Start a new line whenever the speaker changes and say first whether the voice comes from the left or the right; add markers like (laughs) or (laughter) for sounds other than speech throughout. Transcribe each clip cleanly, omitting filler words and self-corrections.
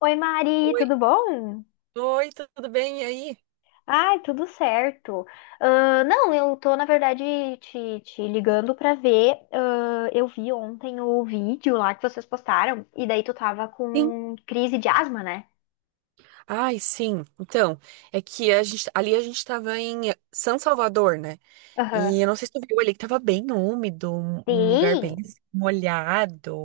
left: Oi, Mari,
right: Oi,
left: tudo bom?
right: oi, tudo bem? E aí?
left: Ai, tudo certo. Ah, não, eu tô, na verdade, te ligando pra ver. Ah, eu vi ontem o vídeo lá que vocês postaram, e daí tu tava
right: Sim.
left: com crise de asma, né?
right: Ai, sim. Então, é que ali a gente tava em São Salvador, né?
left: Aham.
right: E eu não sei se tu viu ali que tava bem úmido, um lugar bem
left: Sim,
right: assim,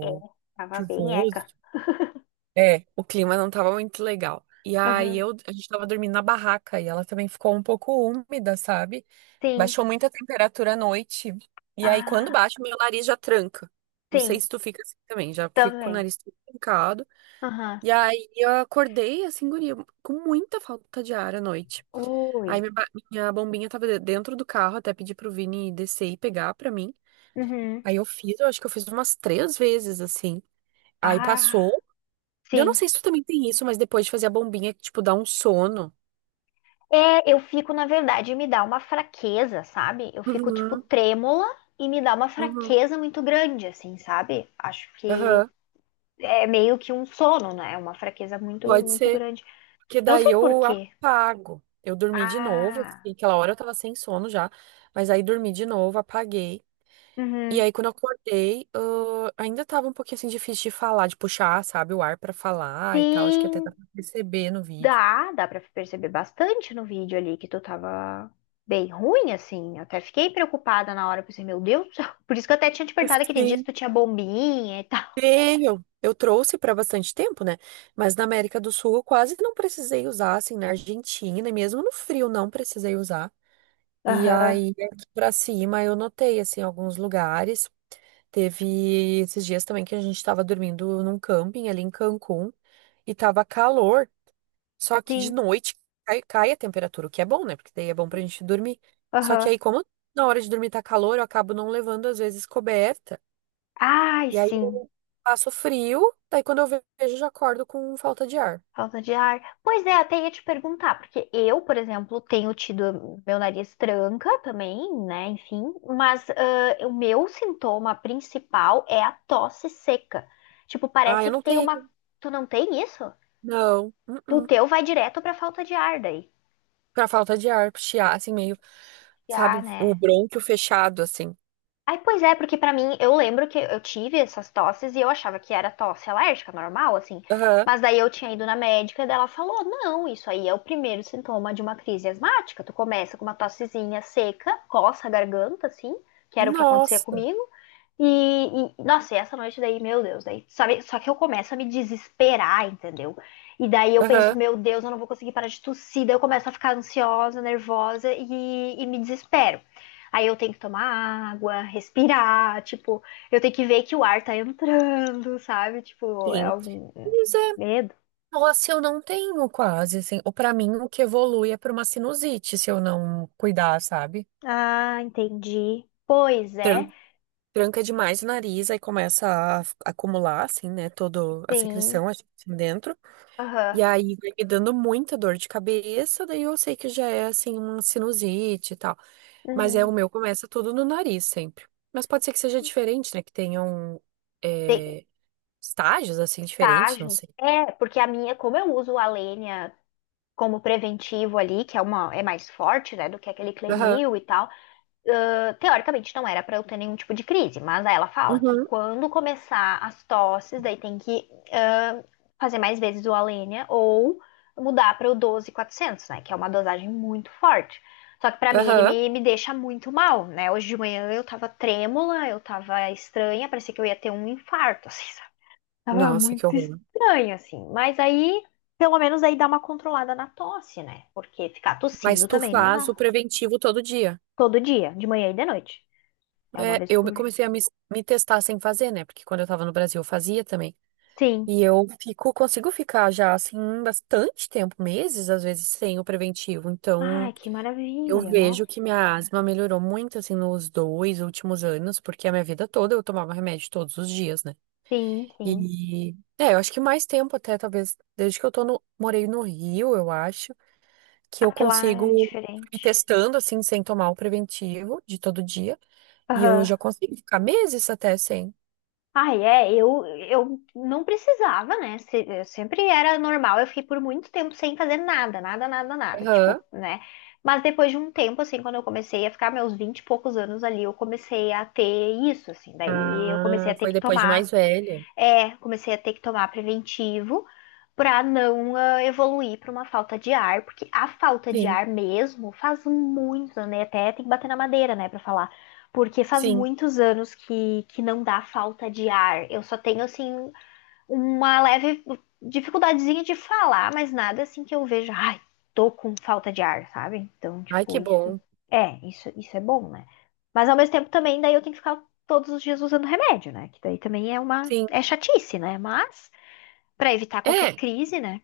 left: é, tava bem
right: chuvoso.
left: eca. (laughs)
right: É, o clima não tava muito legal. E aí
left: Aham.
right: eu, a gente tava dormindo na barraca e ela também ficou um pouco úmida, sabe?
left: Sim.
right: Baixou muito a temperatura à noite. E aí quando
left: Ah,
right: baixa, meu nariz já tranca. Não sei
left: sim,
right: se tu fica assim também, já fico com o
left: também.
right: nariz todo trancado.
left: Aham.
right: E aí eu acordei assim, guria, com muita falta de ar à noite. Aí
left: Ui.
right: minha bombinha tava dentro do carro, até pedi pro Vini descer e pegar pra mim.
left: Uhum.
right: Aí eu acho que eu fiz umas três vezes assim. Aí
left: Ah,
right: passou. Eu não
left: sim.
right: sei se tu também tem isso, mas depois de fazer a bombinha, que, tipo, dá um sono.
left: É, eu fico, na verdade, me dá uma fraqueza, sabe? Eu fico, tipo,
right: Uhum,
left: trêmula e me dá uma
right: uhum,
left: fraqueza muito grande, assim, sabe? Acho que
right: aham.
left: é meio que um sono, né? Uma fraqueza muito,
right: Pode
left: muito
right: ser.
left: grande.
right: Porque
left: Eu não
right: daí
left: sei por
right: eu
left: quê.
right: apago. Eu dormi de novo,
left: Ah,
right: assim, aquela hora eu tava sem sono já, mas aí dormi de novo, apaguei. E
left: uhum.
right: aí, quando eu acordei, ah, ainda tava um pouquinho assim difícil de falar, de puxar, sabe, o ar pra falar e tal. Acho que até dá
left: Sim,
right: pra perceber no vídeo.
left: dá pra perceber bastante no vídeo ali que tu tava bem ruim, assim. Eu até fiquei preocupada na hora, pensei, meu Deus do céu. Por isso que eu até tinha te perguntado
right: (laughs)
left: aquele dia se
right: Sim.
left: tu tinha bombinha e tal.
right: Tenho. Eu trouxe pra bastante tempo, né? Mas na América do Sul eu quase não precisei usar, assim, na Argentina, e mesmo no frio não precisei usar. E
left: Aham,
right: aí, aqui pra cima, eu notei, assim, alguns lugares. Teve esses dias também que a gente tava dormindo num camping ali em Cancún e tava calor. Só que de
left: sim,
right: noite cai a temperatura, o que é bom, né? Porque daí é bom pra gente dormir. Só que
left: aham.
right: aí, como na hora de dormir tá calor, eu acabo não levando, às vezes, coberta.
left: Ai,
right: E aí
left: sim.
right: eu passo frio, daí quando eu vejo, eu já acordo com falta de ar.
left: Falta de ar. Pois é, até ia te perguntar, porque eu, por exemplo, tenho tido meu nariz tranca também, né? Enfim, mas ah, o meu sintoma principal é a tosse seca. Tipo,
right: Ah,
left: parece
right: eu
left: que
right: não
left: tem uma.
right: tenho.
left: Tu não tem isso?
right: Não.
left: O
right: Uh-uh.
left: teu vai direto pra falta de ar daí.
right: Pra falta de ar, chiar, assim, meio, sabe,
left: Já,
right: o
left: né?
right: brônquio fechado, assim.
left: Aí, pois é, porque pra mim, eu lembro que eu tive essas tosses e eu achava que era tosse alérgica, normal, assim.
right: Aham.
left: Mas daí eu tinha ido na médica e daí ela falou: não, isso aí é o primeiro sintoma de uma crise asmática. Tu começa com uma tossezinha seca, coça a garganta, assim, que era o que acontecia
right: Nossa.
left: comigo. Nossa, e essa noite daí, meu Deus, daí, sabe? Só que eu começo a me desesperar, entendeu? E daí eu penso,
right: Aham.
left: meu Deus, eu não vou conseguir parar de tossir. Daí eu começo a ficar ansiosa, nervosa e me desespero. Aí eu tenho que tomar água, respirar, tipo, eu tenho que ver que o ar tá entrando, sabe? Tipo, é
right: Sim.
left: algum
right: Mas é,
left: medo.
right: nossa, eu não tenho quase, assim. Ou pra mim, o que evolui é pra uma sinusite, se eu não cuidar, sabe?
left: Ah, entendi. Pois
right: Tran-
left: é,
right: Tranca demais o nariz, aí começa a acumular, assim, né, toda a
left: sim.
right: secreção assim, dentro.
left: Aham.
right: E aí vai me dando muita dor de cabeça, daí eu sei que já é, assim, uma sinusite e tal. Mas é o
left: Uhum.
right: meu, começa tudo no nariz sempre. Mas pode ser que seja diferente, né, que tenham
left: Tem
right: é, estágios, assim, diferentes, não
left: estágios.
right: sei.
left: É, porque a minha, como eu uso a lenha como preventivo ali, que é uma é mais forte, né, do que aquele
right: Aham,
left: Clenil e tal. Ah, teoricamente não era para eu ter nenhum tipo de crise, mas aí ela fala que
right: uhum,
left: quando começar as tosses, daí tem que ah, fazer mais vezes o Alenia ou mudar para o 12400, né, que é uma dosagem muito forte. Só que pra mim ele
right: aham.
left: me, deixa muito mal, né? Hoje de manhã eu tava trêmula, eu tava estranha, parecia que eu ia ter um infarto, assim, sabe? Tava
right: Nossa, que
left: muito
right: horror.
left: estranho, assim. Mas aí, pelo menos aí dá uma controlada na tosse, né? Porque ficar
right: Mas
left: tossindo
right: tu
left: também não
right: faz
left: dá.
right: o preventivo todo dia.
left: Todo dia, de manhã e de noite. É uma
right: É,
left: vez por.
right: comecei a me testar sem fazer, né? Porque quando eu tava no Brasil eu fazia também.
left: Sim.
right: E eu fico, consigo ficar já assim bastante tempo, meses às vezes, sem o preventivo. Então,
left: Ai, que
right: eu
left: maravilha, nossa.
right: vejo que minha asma melhorou muito assim nos 2 últimos anos, porque a minha vida toda eu tomava remédio todos os dias, né?
left: Sim, sim.
right: E é, eu acho que mais tempo até, talvez, desde que eu tô no, morei no Rio, eu acho, que
left: Ah,
right: eu
left: porque lá é
right: consigo ir
left: diferente.
right: testando assim sem tomar o preventivo de todo dia. E eu
left: Aham.
right: já consigo ficar meses até sem.
left: Ai, é, eu não precisava, né? Se- eu sempre era normal, eu fiquei por muito tempo sem fazer nada, nada, nada, nada, tipo,
right: Aham.
left: né? Mas depois de um tempo, assim, quando eu comecei a ficar meus 20 e poucos anos ali, eu comecei a ter isso, assim, daí eu comecei a
right: Ah,
left: ter
right: foi
left: que
right: depois de
left: tomar
right: mais velha.
left: é, comecei a ter que tomar preventivo para não ah, evoluir para uma falta de ar, porque a falta de
right: Sim.
left: ar mesmo faz muitos né? Até tem que bater na madeira, né, para falar. Porque faz
right: Sim.
left: muitos anos que não dá falta de ar. Eu só tenho, assim, uma leve dificuldadezinha de falar, mas nada assim que eu veja, ai, tô com falta de ar, sabe? Então,
right: Ai,
left: tipo,
right: que bom.
left: isso é bom, né? Mas ao mesmo tempo também, daí eu tenho que ficar todos os dias usando remédio, né? Que daí também é uma,
right: Sim.
left: é chatice, né? Mas pra evitar
right: É,
left: qualquer crise, né?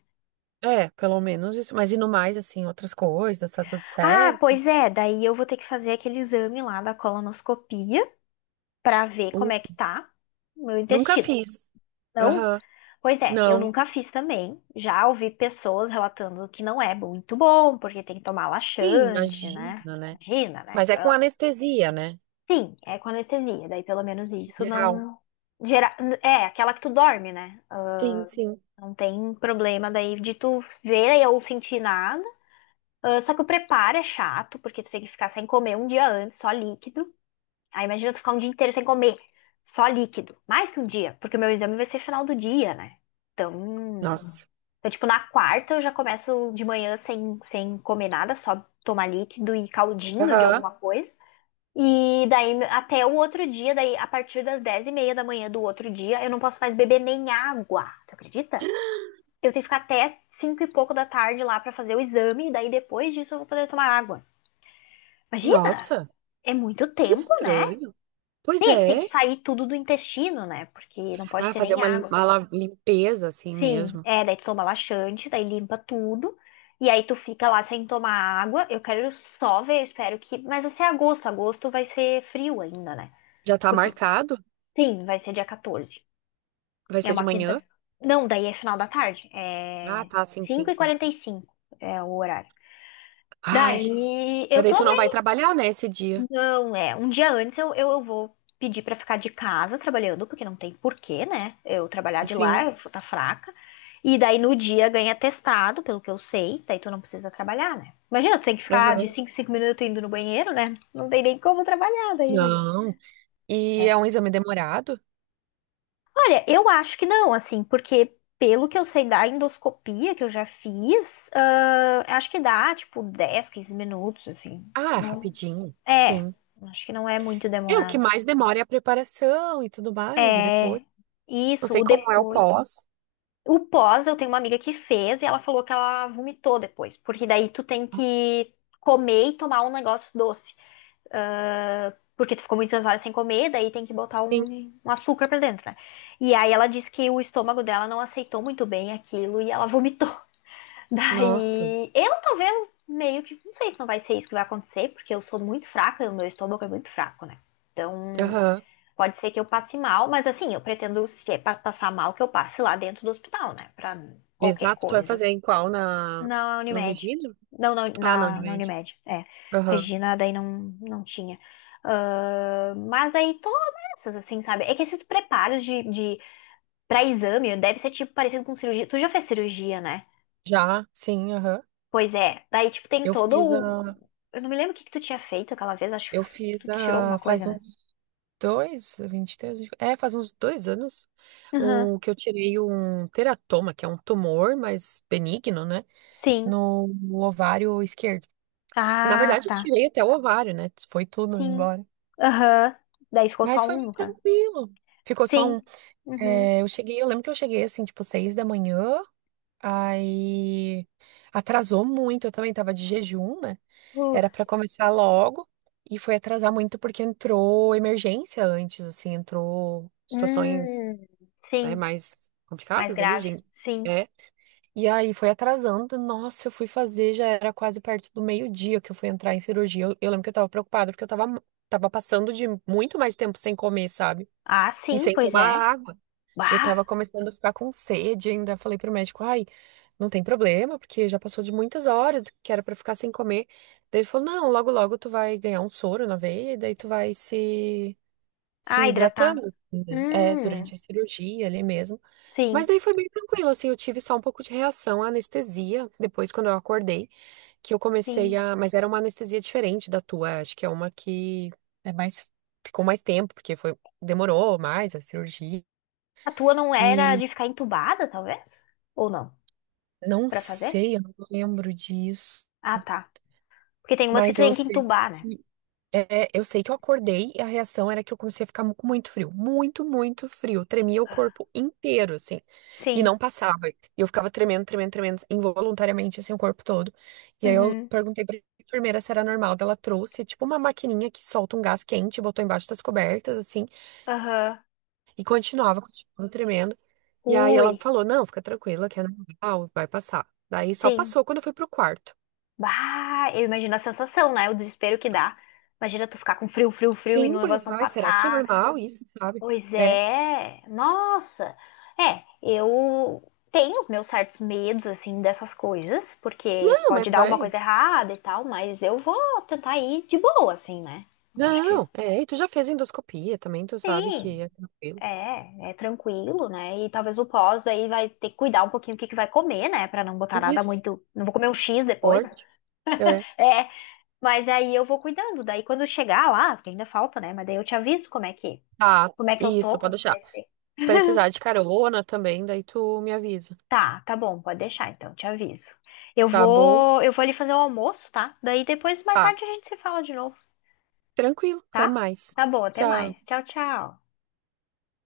right: é, pelo menos isso. Mas e no mais, assim, outras coisas, tá tudo
left: Ah,
right: certo?
left: pois é, daí eu vou ter que fazer aquele exame lá da colonoscopia pra ver como
right: Nu-
left: é que tá o meu
right: Nunca
left: intestino.
right: fiz.
left: Não,
right: Aham.
left: pois é, eu
right: Não.
left: nunca fiz também. Já ouvi pessoas relatando que não é muito bom, porque tem que tomar
right: Sim,
left: laxante, né?
right: imagino, né?
left: Imagina, né?
right: Mas é com
left: Ah.
right: anestesia, né?
left: Sim, é com anestesia, daí pelo menos
right: Em
left: isso
right: geral.
left: não gera... É, aquela que tu dorme, né? Ah,
right: Sim, sim.
left: não tem problema daí de tu ver ou sentir nada. Ah, só que o preparo é chato, porque tu tem que ficar sem comer um dia antes, só líquido. Aí imagina tu ficar um dia inteiro sem comer, só líquido. Mais que um dia, porque o meu exame vai ser final do dia, né? Então.
right: Nossa.
left: Então, tipo, na quarta eu já começo de manhã sem, sem comer nada, só tomar líquido e caldinho de alguma
right: Aham.
left: coisa. E daí até o outro dia, daí a partir das 10:30 da manhã do outro dia, eu não posso mais beber nem água. Tu acredita? Eu tenho que ficar até cinco e pouco da tarde lá pra fazer o exame, e daí depois disso eu vou poder tomar água. Imagina!
right: Nossa,
left: É muito
right: que
left: tempo, né?
right: estranho. Pois
left: Tem é que tem que
right: é.
left: sair tudo do intestino, né? Porque não pode
right: Ah,
left: ter
right: fazer
left: nem
right: uma,
left: água.
right: limpeza assim
left: Sim,
right: mesmo.
left: é, daí tu toma laxante, daí limpa tudo, e aí tu fica lá sem tomar água. Eu quero só ver, eu espero que. Mas vai ser agosto, agosto vai ser frio ainda, né?
right: Já tá
left: Porque,
right: marcado?
left: sim, vai ser dia 14.
right: Vai
left: É
right: ser de
left: uma
right: manhã?
left: quinta. Não, daí é final da tarde,
right: Ah,
left: é
right: tá, sim,
left: cinco
right: sim,
left: e
right: sim.
left: quarenta e cinco é o horário.
right: Ai,
left: Daí eu
right: daí
left: tô.
right: tu não vai trabalhar, né, esse dia?
left: Não, é. Um dia antes eu, eu vou pedir pra ficar de casa trabalhando, porque não tem porquê, né? Eu trabalhar de lá,
right: Sim.
left: eu vou tá fraca. E daí no dia ganha testado, pelo que eu sei, daí tu não precisa trabalhar, né? Imagina, tu tem que ficar
right: Aham.
left: de 5 em 5 minutos indo no banheiro, né? Não tem nem como trabalhar daí, né?
right: Não. E
left: É.
right: é um exame demorado?
left: Olha, eu acho que não, assim, porque pelo que eu sei da endoscopia que eu já fiz, ah, acho que dá, tipo, 10, 15 minutos, assim.
right: Ah,
left: Não,
right: rapidinho,
left: é,
right: sim.
left: acho que não é muito
right: É o que
left: demorado.
right: mais demora é a preparação e tudo mais, e depois.
left: É,
right: Não
left: isso, o
right: sei como é o
left: depois.
right: pós.
left: O pós, eu tenho uma amiga que fez e ela falou que ela vomitou depois, porque daí tu tem que comer e tomar um negócio doce. Ah, porque tu ficou muitas horas sem comer, daí tem que botar um,
right: Sim.
left: um açúcar pra dentro, né? E aí ela disse que o estômago dela não aceitou muito bem aquilo e ela vomitou. (laughs)
right: Nossa.
left: Daí eu talvez meio que, não sei se não vai ser isso que vai acontecer, porque eu sou muito fraca, e o meu estômago é muito fraco, né? Então.
right: Aham.
left: Pode ser que eu passe mal, mas assim, eu pretendo, se é pra passar mal, que eu passe lá dentro do hospital, né? Pra qualquer
right: Exato. Tu vai
left: coisa.
right: fazer em qual? Na...
left: Na
right: No
left: Unimed.
right: Regina?
left: Não, na,
right: Ah, na
left: na, na
right: Unimed.
left: Unimed. É.
right: Aham.
left: Regina, daí não, não tinha. Ah, mas aí todas essas, assim, sabe? É que esses preparos de para exame deve ser tipo parecido com cirurgia. Tu já fez cirurgia, né?
right: Já, sim, aham.
left: Pois é. Daí, tipo, tem
right: Eu
left: todo
right: fiz
left: o.
right: a.
left: Eu não me lembro o que que tu tinha feito aquela vez, acho
right: Eu fiz
left: que tu tirou alguma
right: a.
left: coisa,
right: Faz
left: né?
right: uns 2, 23. É, faz uns dois anos.
left: Aham.
right: O que eu tirei um teratoma, que é um tumor, mas benigno, né?
left: Sim.
right: No ovário esquerdo. Na
left: Ah,
right: verdade, eu
left: tá.
right: tirei até o ovário, né? Foi tudo
left: Sim.
right: embora.
left: Aham. Daí ficou
right: Mas
left: só
right: foi
left: um,
right: bem
left: no caso.
right: tranquilo. Ficou só um.
left: Sim. Uhum.
right: É, eu cheguei, eu lembro que eu cheguei assim, tipo, 6 da manhã. Aí atrasou muito. Eu também tava de jejum, né?
left: Uh.
right: Era pra começar logo. E foi atrasar muito porque entrou emergência antes, assim, entrou situações,
left: Hum.
right: né,
left: Sim.
right: mais
left: Mais
right: complicadas ali,
left: graves.
right: gente.
left: Sim.
right: É, e aí foi atrasando. Nossa, eu fui fazer, já era quase perto do meio-dia que eu fui entrar em cirurgia. Eu lembro que eu tava preocupada porque eu tava passando de muito mais tempo sem comer, sabe?
left: Ah,
right: E
left: sim,
right: sem
left: pois
right: tomar
left: é.
right: água. Eu
left: Bah.
right: tava começando a ficar com sede ainda. Falei pro médico, ai, não tem problema, porque já passou de muitas horas que era pra ficar sem comer. Daí ele falou, não, logo logo tu vai ganhar um soro na veia e daí tu vai se
left: Ah,
right: hidratando,
left: hidratar.
right: assim, né? É,
left: Hum.
right: durante a cirurgia ali mesmo.
left: Sim,
right: Mas aí foi bem tranquilo, assim, eu tive só um pouco de reação à anestesia, depois quando eu acordei, que eu comecei
left: sim.
right: a... Mas era uma anestesia diferente da tua, acho que é uma que é mais... Ficou mais tempo, porque foi... Demorou mais a cirurgia.
left: A tua não era
right: E
left: de ficar entubada, talvez? Ou não?
right: não
left: Pra fazer?
right: sei, eu não lembro disso,
left: Ah, tá. Porque tem umas que tu
right: mas
left: tem
right: eu
left: que
right: sei.
left: entubar, né?
right: É, eu sei que eu acordei e a reação era que eu comecei a ficar com muito frio, muito, muito frio. Tremia o corpo inteiro, assim, e
left: Sim.
right: não passava. E eu ficava tremendo, tremendo, tremendo, involuntariamente, assim, o corpo todo. E aí eu
left: Uhum.
right: perguntei pra enfermeira se era normal. Daí ela trouxe, tipo, uma maquininha que solta um gás quente, e botou embaixo das cobertas, assim,
left: Aham.
right: e continuava, continuava tremendo. E aí
left: Ui.
right: ela falou: Não, fica tranquila, que é normal, vai passar. Daí só
left: Sim.
right: passou quando eu fui pro quarto.
left: Bah, eu imagino a sensação, né? O desespero que dá. Imagina tu ficar com frio, frio, frio e
right: Sim,
left: o
right: porque eu
left: negócio não
right: pensava, ai, será que é
left: passar.
right: normal isso, sabe?
left: Pois
right: É.
left: é. Nossa. É, eu tenho meus certos medos, assim, dessas coisas, porque
right: Não,
left: pode
right: mas
left: dar alguma
right: vai.
left: coisa errada e tal, mas eu vou tentar ir de boa, assim, né? Eu acho que
right: Não, é, e tu já fez endoscopia também, tu sabe que
left: sim.
right: é tranquilo.
left: É, é tranquilo, né? E talvez o pós aí vai ter que cuidar um pouquinho o que que vai comer, né? Pra não botar nada
right: Isso,
left: muito. Não vou comer um X depois, né?
right: forte. É.
left: É, mas aí eu vou cuidando. Daí quando chegar lá, que ainda falta, né? Mas daí eu te aviso
right: Tá,
left: como é que eu tô,
right: isso, pode
left: como é que
right: deixar.
left: vai ser.
right: Se precisar de carona também, daí tu me avisa.
left: Tá, tá bom, pode deixar então, te aviso.
right: Tá bom?
left: Eu vou ali fazer o almoço, tá? Daí depois, mais
right: Tá.
left: tarde, a gente se fala de novo,
right: Tranquilo, até
left: tá?
right: mais.
left: Tá bom, até
right: Tchau.
left: mais. Tchau, tchau.